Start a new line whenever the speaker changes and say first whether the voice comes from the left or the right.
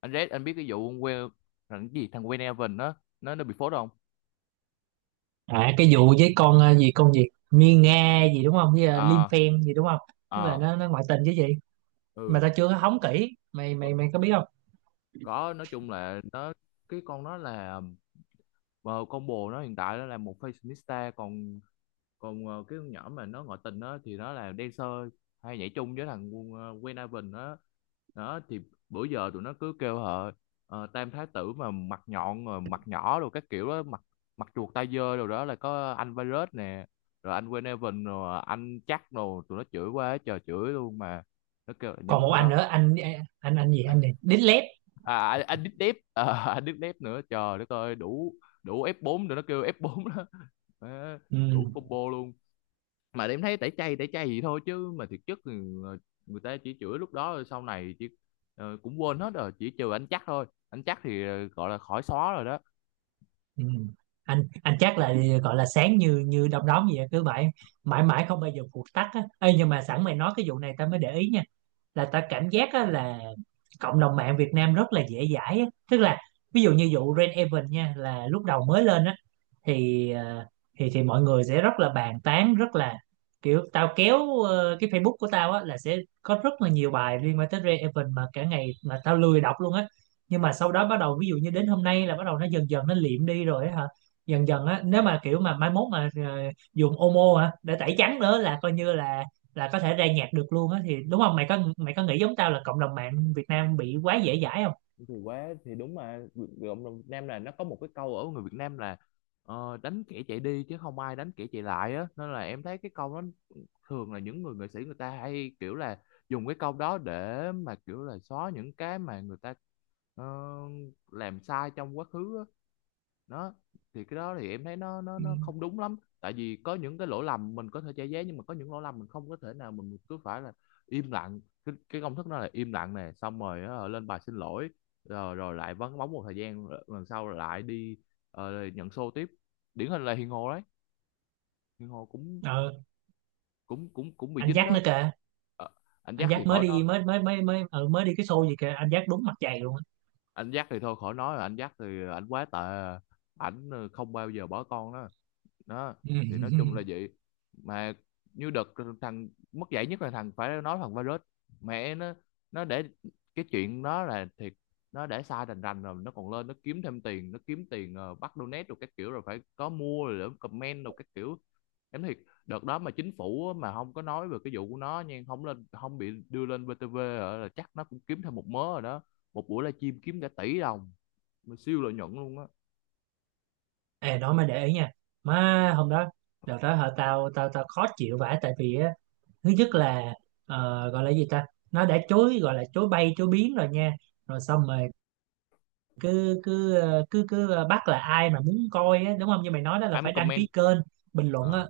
left: Anh Red, anh biết cái vụ quê thằng cái gì, thằng Wayne Evan đó, nó bị phốt không?
right: À, cái vụ với con gì con gì Miên Nga gì đúng không với Lim
left: À,
right: Phen gì đúng không. Tức là
left: à,
right: nó ngoại tình chứ gì, mà
left: ừ,
right: tao chưa có hóng kỹ, mày mày mày có biết không?
left: có. Nói chung là nó, cái con nó là, ờ, con bồ nó hiện tại nó là một fashionista, còn còn cái con nhỏ mà nó ngoại tình đó thì nó là dancer, hay nhảy chung với thằng Wayne Evan á. Đó thì bữa giờ tụi nó cứ kêu họ tam thái tử mà mặt nhọn rồi, mặt nhỏ rồi các kiểu đó, mặt mặt chuột, tay dơ rồi. Đó là có anh virus nè, rồi anh Wayne Evan, rồi anh chắc, rồi tụi nó chửi quá trời, chửi luôn mà. Nó kêu là
right: Còn
left: những
right: một
left: người
right: anh
left: đó,
right: nữa anh này Đít Lép.
left: à anh Deep Deep à, anh Deep Deep nữa, trời đất ơi, đủ đủ F4 rồi, nó kêu F4 đó. Má,
right: ừ,
left: đủ combo luôn. Mà em thấy tẩy chay gì thôi chứ, mà thực chất thì người ta chỉ chửi lúc đó rồi sau này chỉ cũng quên hết rồi, chỉ trừ anh chắc thôi, anh chắc thì gọi là khỏi xóa rồi đó.
right: ừ. anh chắc là gọi là sáng như như đom đóm gì á, cứ vậy mãi mãi không bao giờ phụt tắt á. Ê, nhưng mà sẵn mày nói cái vụ này tao mới để ý nha, là tao cảm giác á, là cộng đồng mạng Việt Nam rất là dễ dãi á. Tức là ví dụ như vụ Rain Event nha, là lúc đầu mới lên á thì thì mọi người sẽ rất là bàn tán, rất là kiểu tao kéo cái Facebook của tao á là sẽ có rất là nhiều bài liên quan tới Ray Evan mà cả ngày, mà tao lười đọc luôn á. Nhưng mà sau đó bắt đầu ví dụ như đến hôm nay là bắt đầu nó dần dần nó liệm đi rồi á hả. Dần dần á, nếu mà kiểu mà mai mốt mà dùng Omo hả để tẩy trắng nữa là coi như là có thể ra nhạc được luôn á thì đúng không? Mày có mày có nghĩ giống tao là cộng đồng mạng Việt Nam bị quá dễ dãi không?
left: Thì quá, thì đúng mà. Cộng đồng Việt Nam là nó có một cái câu, ở người Việt Nam là đánh kẻ chạy đi chứ không ai đánh kẻ chạy lại á, nên là em thấy cái câu đó thường là những người nghệ sĩ, người ta hay kiểu là dùng cái câu đó để mà kiểu là xóa những cái mà người ta ờ, làm sai trong quá khứ á. Đó thì cái đó thì em thấy nó nó
right: ừ.
left: nó không đúng lắm. Tại vì có những cái lỗi lầm mình có thể che giấu, nhưng mà có những lỗi lầm mình không có thể nào, mình cứ phải là im lặng. Cái công thức đó là im lặng nè, xong rồi á, lên bài xin lỗi, rồi rồi lại vắng bóng một thời gian, lần sau lại đi nhận show tiếp. Điển hình là Hiền Hồ đấy. Hiền Hồ cũng
right: ờ
left: cũng bị
right: anh
left: dính
right: Jack
left: đó.
right: nữa kìa.
left: Ờ, anh
right: Anh
left: Jack
right: Giác
left: thì
right: mới
left: khỏi
right: đi
left: nói.
right: mới mới mới mới mới đi cái show gì kìa, anh Giác đúng mặt dày luôn á.
left: Anh Jack thì thôi khỏi nói rồi, anh Jack thì anh quá tệ. Ảnh không bao giờ bỏ con đó. Đó thì nói chung là vậy. Mà như đợt thằng mất dạy nhất là thằng, phải nói, thằng virus. Mẹ nó. Nó để cái chuyện đó là thiệt, nó để sai rành rành rồi, nó còn lên, nó kiếm thêm tiền, nó kiếm tiền bắt donate rồi các kiểu, rồi phải có mua rồi để comment rồi các kiểu. Em thiệt, đợt đó mà chính phủ á, mà không có nói về cái vụ của nó nha, không lên, không bị đưa lên VTV hả, là chắc nó cũng kiếm thêm một mớ rồi đó. Một buổi livestream kiếm cả tỷ đồng, mà siêu lợi nhuận luôn á.
right: Ê, đó mới để ý nha. Má, hôm đó, đợt đó hả, tao tao tao khó chịu vãi, tại vì á thứ nhất là gọi là gì ta, nó đã chối, gọi là chối bay chối biến rồi nha. Rồi xong rồi cứ cứ ờ, bắt là ai mà muốn coi á, đúng không, như mày nói đó là
left: Ai muốn
right: phải đăng ký
left: comment.
right: kênh, bình luận
left: Ờ.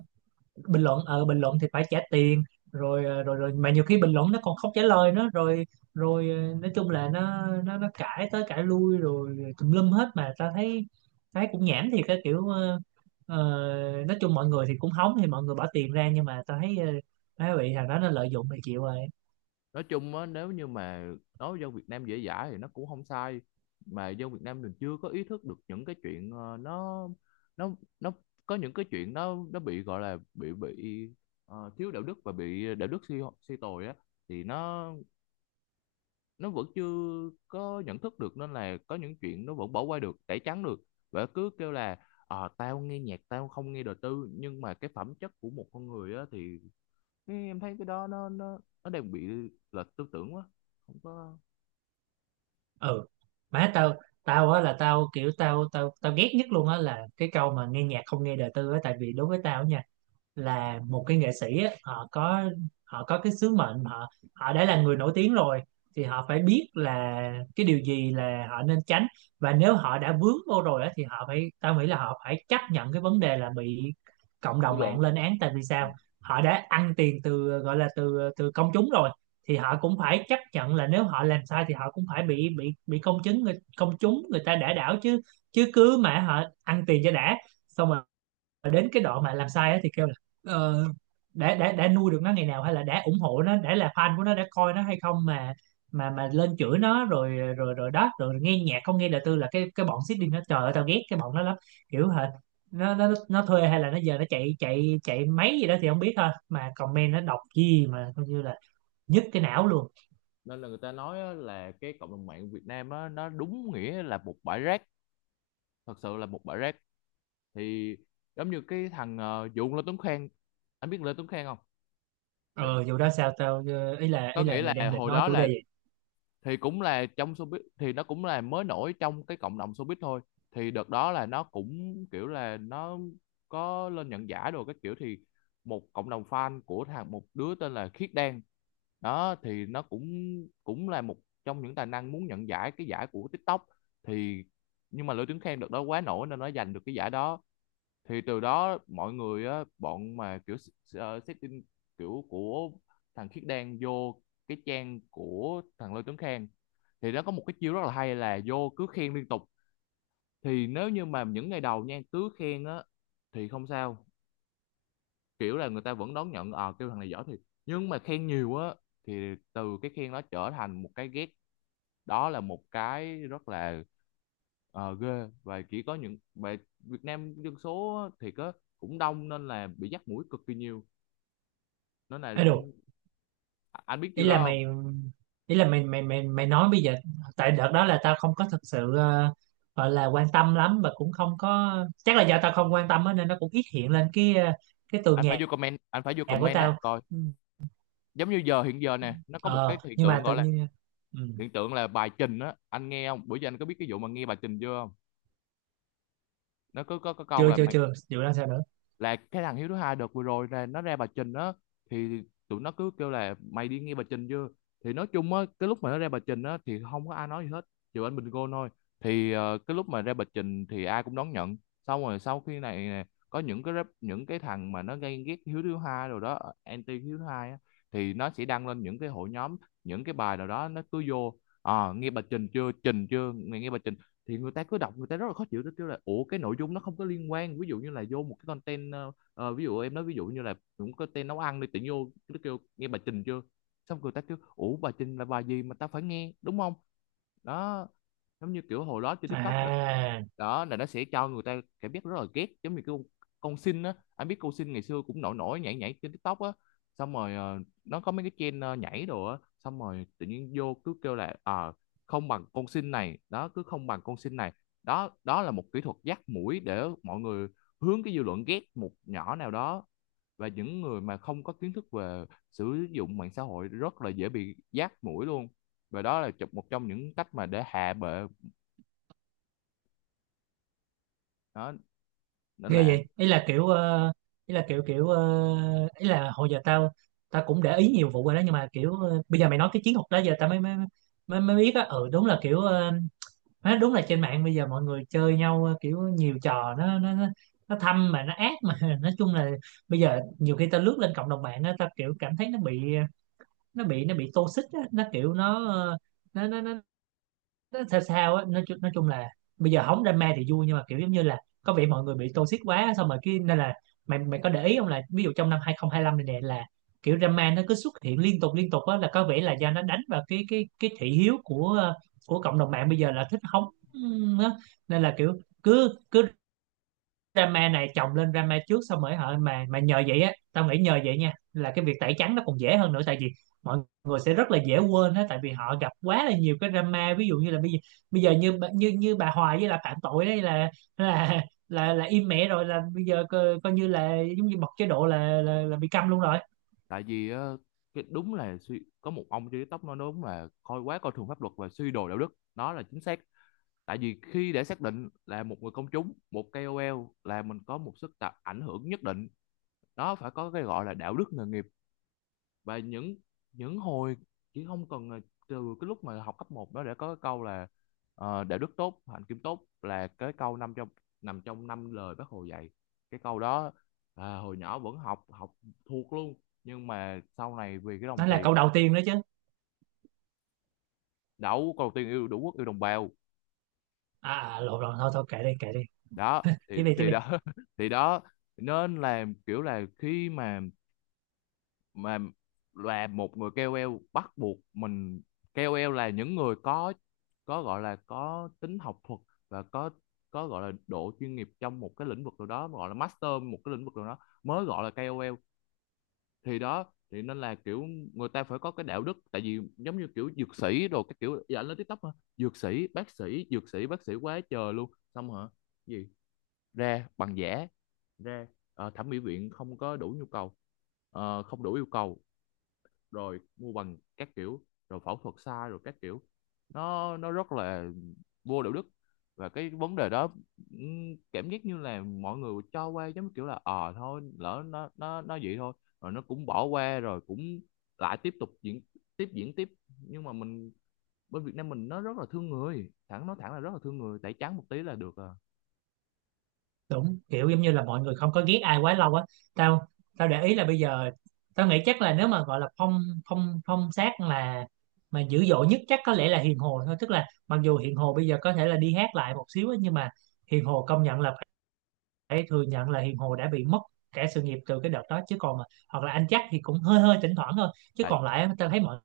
right: bình luận bình luận thì phải trả tiền. Rồi ờ, rồi rồi mà nhiều khi bình luận nó còn không trả lời nữa. Rồi rồi ờ, nói chung là nó cãi tới cãi lui rồi tùm lum hết, mà ta thấy thấy cũng nhảm thiệt, cái kiểu ờ, nói chung mọi người thì cũng hóng thì mọi người bỏ tiền ra, nhưng mà ta thấy thấy bị thằng đó nó lợi dụng thì chịu rồi.
left: Nói chung á, nếu như mà nói dân Việt Nam dễ dãi thì nó cũng không sai. Mà dân Việt Nam mình chưa có ý thức được những cái chuyện ờ, nó nó có những cái chuyện nó bị gọi là bị thiếu đạo đức và bị đạo đức suy suy tồi á, thì nó vẫn chưa có nhận thức được, nên là có những chuyện nó vẫn bỏ qua được, tẩy trắng được. Và cứ kêu là tao nghe nhạc, tao không nghe đời tư, nhưng mà cái phẩm chất của một con người á thì, thế em thấy cái đó nó đang bị lệch tư tưởng quá, không có
right: Ừ. Má tao, tao á là tao kiểu tao tao tao ghét nhất luôn á là cái câu mà nghe nhạc không nghe đời tư á, tại vì đối với tao nha, là một cái nghệ sĩ á, họ có cái sứ mệnh. Họ, họ đã là người nổi tiếng rồi thì họ phải biết là cái điều gì là họ nên tránh, và nếu họ đã vướng vô rồi á, thì họ phải, tao nghĩ là họ phải chấp nhận cái vấn đề là bị cộng
left: dư
right: đồng
left: luận.
right: mạng lên án. Tại vì
left: Ừ.
right: sao? Họ đã ăn tiền từ, gọi là từ từ công chúng rồi, thì họ cũng phải chấp nhận là nếu họ làm sai thì họ cũng phải bị công chúng, người công chúng, người ta đã đảo chứ. Chứ cứ mà họ ăn tiền cho đã, xong rồi đến cái đoạn mà làm sai á thì kêu là ờ, đã nuôi được nó ngày nào, hay là đã ủng hộ nó, đã là fan của nó, đã coi nó hay không, mà mà lên chửi nó rồi. Rồi đó, rồi nghe nhạc không nghe đời tư là cái bọn Sydney nó, trời ơi tao ghét cái bọn nó lắm. Kiểu hệt, nó thuê hay là nó giờ nó chạy chạy chạy máy gì đó thì không biết thôi, mà comment nó đọc gì mà coi như là nhức cái não luôn.
left: Nên là người ta nói á, là cái cộng đồng mạng Việt Nam á, nó đúng nghĩa là một bãi rác, thật sự là một bãi rác. Thì giống như cái thằng Lê Tuấn Khang, anh biết Lê Tuấn Khang không? Thì
right: Ờ Dù đó sao tao,
left: có
right: ý là
left: nghĩa
right: mày đang
left: là
right: định
left: hồi
right: nói
left: đó
right: chủ đề
left: là,
right: gì?
left: thì cũng là trong showbiz, thì nó cũng là mới nổi trong cái cộng đồng showbiz thôi. Thì đợt đó là nó cũng kiểu là nó có lên nhận giải đồ các kiểu. Thì một cộng đồng fan của thằng, một đứa tên là Khiết Đan, đó thì nó cũng cũng là một trong những tài năng muốn nhận giải, cái giải của TikTok. Thì nhưng mà Lữ Tuấn Khang đợt đó quá nổi nên nó giành được cái giải đó. Thì từ đó mọi người á, bọn mà kiểu setting kiểu của thằng Khiết Đan vô cái trang của thằng Lê Tuấn Khang, thì nó có một cái chiêu rất là hay là vô cứ khen liên tục. Thì nếu như mà những ngày đầu nha cứ khen á thì không sao, kiểu là người ta vẫn đón nhận, ờ kêu thằng này giỏi thiệt. Nhưng mà khen nhiều á, thì từ cái khen nó trở thành một cái ghét. Đó là một cái rất là ghê. Và chỉ có những, và Việt Nam dân số á thì có cũng đông nên là bị dắt mũi cực kỳ nhiều. Nên là,
right: Ấy,
left: à, anh biết
right: ý
left: điều
right: là
left: đó không?
right: mày, ý là mày mày mày mày nói bây giờ. Tại đợt đó là tao không có thực sự gọi là quan tâm lắm, và cũng không có, chắc là do tao không quan tâm á nên nó cũng ít hiện lên cái cái tường
left: Anh phải
right: nhà
left: vô comment, anh phải vô
right: của
left: comment á
right: tao.
left: coi.
right: Ừ.
left: Giống như giờ, hiện giờ nè, nó có một cái
right: ờ
left: hiện
right: nhưng
left: tượng
right: mà tự
left: gọi là,
right: nhiên, ừ,
left: hiện tượng là bài trình á, anh nghe không? Bữa giờ anh có biết cái vụ mà nghe bài trình chưa không? Nó có có câu
right: chưa
left: là
right: chưa
left: mày,
right: chưa vụ đó sao nữa?
left: là cái thằng Hiếu thứ hai đợt vừa rồi là nó ra bà Trình á, thì tụi nó cứ kêu là mày đi nghe bà Trình chưa. Thì nói chung á, cái lúc mà nó ra bà Trình á thì không có ai nói gì hết, trừ anh Bình Gôn thôi. Thì cái lúc mà ra bà Trình thì ai cũng đón nhận. Xong rồi sau khi này nè, có những cái rap, những cái thằng mà nó gay ghét Hiếu thứ hai rồi đó, anti Hiếu thứ hai á, thì nó sẽ đăng lên những cái hội nhóm, những cái bài nào đó, nó cứ vô, à, nghe bà Trình chưa, Trình chưa, mày nghe bà Trình. Thì người ta cứ đọc, người ta rất là khó chịu, tôi kêu là ủa cái nội dung nó không có liên quan, ví dụ như là vô một cái content ví dụ em nói ví dụ như là cũng có tên nấu ăn đi, tự nhiên vô nó kêu nghe bà Trình chưa. Xong người ta kêu ủa bà Trình là bà gì mà tao phải nghe, đúng không? Đó, giống như kiểu hồi đó trên TikTok là,
right: À,
left: đó là nó sẽ cho người ta cảm giác rất là ghét. Giống như con Sin á, anh biết con Sin ngày xưa cũng nổi nổi, nhảy nhảy trên TikTok á. Xong rồi nó có mấy cái trend nhảy đồ á, xong rồi tự nhiên vô cứ kêu là à, không bằng con sinh này đó, cứ không bằng con sinh này. Đó, đó là một kỹ thuật dắt mũi để mọi người hướng cái dư luận ghét một nhỏ nào đó. Và những người mà không có kiến thức về sử dụng mạng xã hội rất là dễ bị dắt mũi luôn. Và đó là một trong những cách mà để hạ bệ. Đó, nên
right: ghê
left: là,
right: vậy. Ý là kiểu ý là kiểu kiểu ờ, ý là hồi giờ tao, tao cũng để ý nhiều vụ rồi đó, nhưng mà kiểu bây giờ mày nói cái chiến thuật đó giờ tao mới biết á. Ừ, đúng là kiểu má, đúng là trên mạng bây giờ mọi người chơi nhau kiểu nhiều trò, nó thâm mà nó ác mà. Nói chung là bây giờ nhiều khi ta lướt lên cộng đồng mạng á, ta kiểu cảm thấy nó bị nó bị toxic á, nó kiểu nó nó nó, nó sao sao á. Nói chung là bây giờ hóng drama thì vui, nhưng mà kiểu giống như là có vẻ mọi người bị toxic quá, xong rồi cái nên là mày mày có để ý không là ví dụ trong năm 2025 này nè, là kiểu drama nó cứ xuất hiện liên tục á, là có vẻ là do nó đánh vào cái cái thị hiếu của của cộng đồng mạng bây giờ là thích hóng á. Nên là kiểu cứ cứ drama này chồng lên drama trước, xong rồi hả, mà nhờ vậy á, tao nghĩ nhờ vậy nha là cái việc tẩy trắng nó còn dễ hơn nữa, tại vì mọi người sẽ rất là dễ quên á, tại vì họ gặp quá là nhiều cái drama. Ví dụ như là bây giờ, bây giờ như như như bà Hoài với là phạm tội đấy là là là im mẹ rồi, là bây giờ coi, coi như là giống như bật chế độ là là bị câm luôn rồi.
left: tại vì cái đúng là có một ông trên TikTok nói đúng là coi quá, coi thường pháp luật và suy đồi đạo đức, đó là chính xác. Tại vì khi để xác định là một người công chúng, một KOL, là mình có một sức tạo ảnh hưởng nhất định, nó phải có cái gọi là đạo đức nghề nghiệp. Và những hồi chỉ không cần là, từ cái lúc mà học cấp một đó để có cái câu là đạo đức tốt, hạnh kiểm tốt, là cái câu nằm trong, nằm trong năm lời bác Hồ dạy, cái câu đó. À, hồi nhỏ vẫn học, học thuộc luôn. Nhưng mà sau này vì cái đồng
right: Đó là
left: tiền,
right: câu đầu tiên đó chứ.
left: đấu cầu tiền, yêu đủ quốc, yêu đồng bào.
right: À à, lộn lộn, thôi thôi kệ đi kệ đi.
left: Đó
right: Tiếp đi tiếp
left: thì
right: đi.
left: đó thì đó. Nên là kiểu là khi mà là một người KOL bắt buộc mình, KOL là những người có gọi là có tính học thuật và có gọi là độ chuyên nghiệp trong một cái lĩnh vực nào đó, gọi là master một cái lĩnh vực nào đó, mới gọi là KOL. Thì đó, thì nên là kiểu người ta phải có cái đạo đức. Tại vì giống như kiểu dược sĩ đồ cái kiểu, dạ anh lên TikTok hả, dược sĩ bác sĩ, dược sĩ bác sĩ quá trời luôn, xong hả, gì, ra bằng giả, ra thẩm mỹ viện không có đủ nhu cầu. Ờ, không đủ yêu cầu, rồi mua bằng các kiểu, rồi phẫu thuật sai rồi các kiểu. Nó rất là vô đạo đức. Và cái vấn đề đó, cảm giác như là mọi người cho qua, giống kiểu là ờ thôi lỡ nó vậy thôi, rồi nó cũng bỏ qua rồi cũng lại tiếp tục diễn, tiếp diễn tiếp. Nhưng mà mình, bên Việt Nam mình nó rất là thương người, thẳng nói thẳng là rất là thương người, tẩy trắng một tí là được à.
right: Đúng, kiểu giống như là mọi người không có ghét ai quá lâu á. Tao, tao để ý là bây giờ tao nghĩ chắc là nếu mà gọi là phong, phong sát là mà dữ dội nhất chắc có lẽ là Hiền Hồ thôi. Tức là mặc dù Hiền Hồ bây giờ có thể là đi hát lại một xíu á, nhưng mà Hiền Hồ công nhận là phải thừa nhận là Hiền Hồ đã bị mất cả sự nghiệp từ cái đợt đó. Chứ còn mà hoặc là anh chắc thì cũng hơi hơi thỉnh thoảng thôi, chứ
left: Tại
right: còn lại tao thấy mọi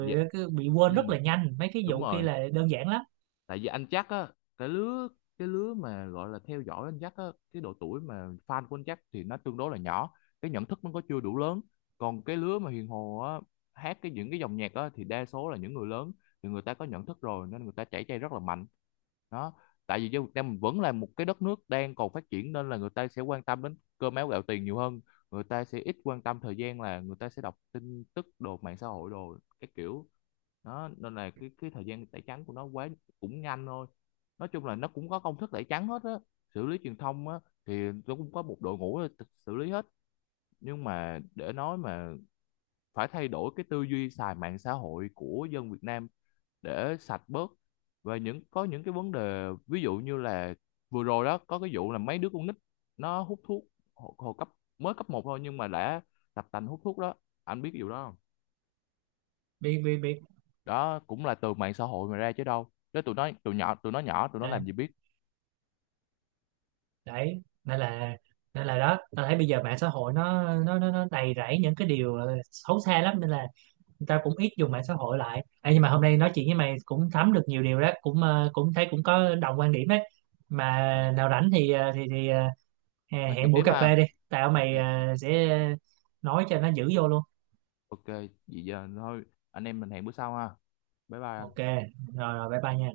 left: dạ,
right: cứ bị quên
left: ừ,
right: rất là nhanh, mấy cái
left: đúng
right: vụ kia
left: rồi.
right: là đơn giản lắm.
left: Tại vì anh chắc á, cái lứa, cái lứa mà gọi là theo dõi anh chắc á, cái độ tuổi mà fan của anh chắc thì nó tương đối là nhỏ, cái nhận thức nó có chưa đủ lớn. Còn cái lứa mà Hiền Hồ á, hát cái những cái dòng nhạc á, thì đa số là những người lớn, thì người ta có nhận thức rồi nên người ta chảy chay rất là mạnh. Đó, tại vì dân Việt Nam mình vẫn là một cái đất nước đang còn phát triển, nên là người ta sẽ quan tâm đến cơm áo gạo tiền nhiều hơn. Người ta sẽ ít quan tâm thời gian, là người ta sẽ đọc tin tức đồ, mạng xã hội đồ cái kiểu. Đó, nên là cái thời gian tẩy trắng của nó quá, cũng nhanh thôi. Nói chung là nó cũng có công thức tẩy trắng hết á, xử lý truyền thông á, thì nó cũng có một đội ngũ xử lý hết. Nhưng mà để nói mà phải thay đổi cái tư duy xài mạng xã hội của dân Việt Nam để sạch bớt. Và những, có những cái vấn đề ví dụ như là vừa rồi đó có cái vụ là mấy đứa con nít nó hút thuốc, hồi cấp, mới cấp một thôi nhưng mà đã tập tành hút thuốc đó, anh biết cái vụ đó không?
right: Bị biết.
left: Đó cũng là từ mạng xã hội mà ra chứ đâu, đó tụi nó, tụi nhỏ, tụi nó nhỏ tụi nó làm gì biết.
right: Đấy nên là, nên là đó, ta thấy bây giờ mạng xã hội nó đầy rẫy những cái điều xấu xa lắm, nên là người ta cũng ít dùng mạng xã hội lại. Ê, nhưng mà hôm nay nói chuyện với mày cũng thấm được nhiều điều đó, cũng cũng thấy cũng có đồng quan điểm ấy. Mà
left: Ờ,
right: nào rảnh thì thì
left: nói chuyện
right: hẹn buổi
left: tiếp
right: cà
left: ha.
right: phê đi. Tao mày
left: Ok.
right: sẽ nói cho nó giữ vô luôn.
left: Ok vậy giờ thôi, anh em mình hẹn bữa sau ha. Bye bye
right: Ok,
left: anh.
right: rồi rồi, bye bye nha.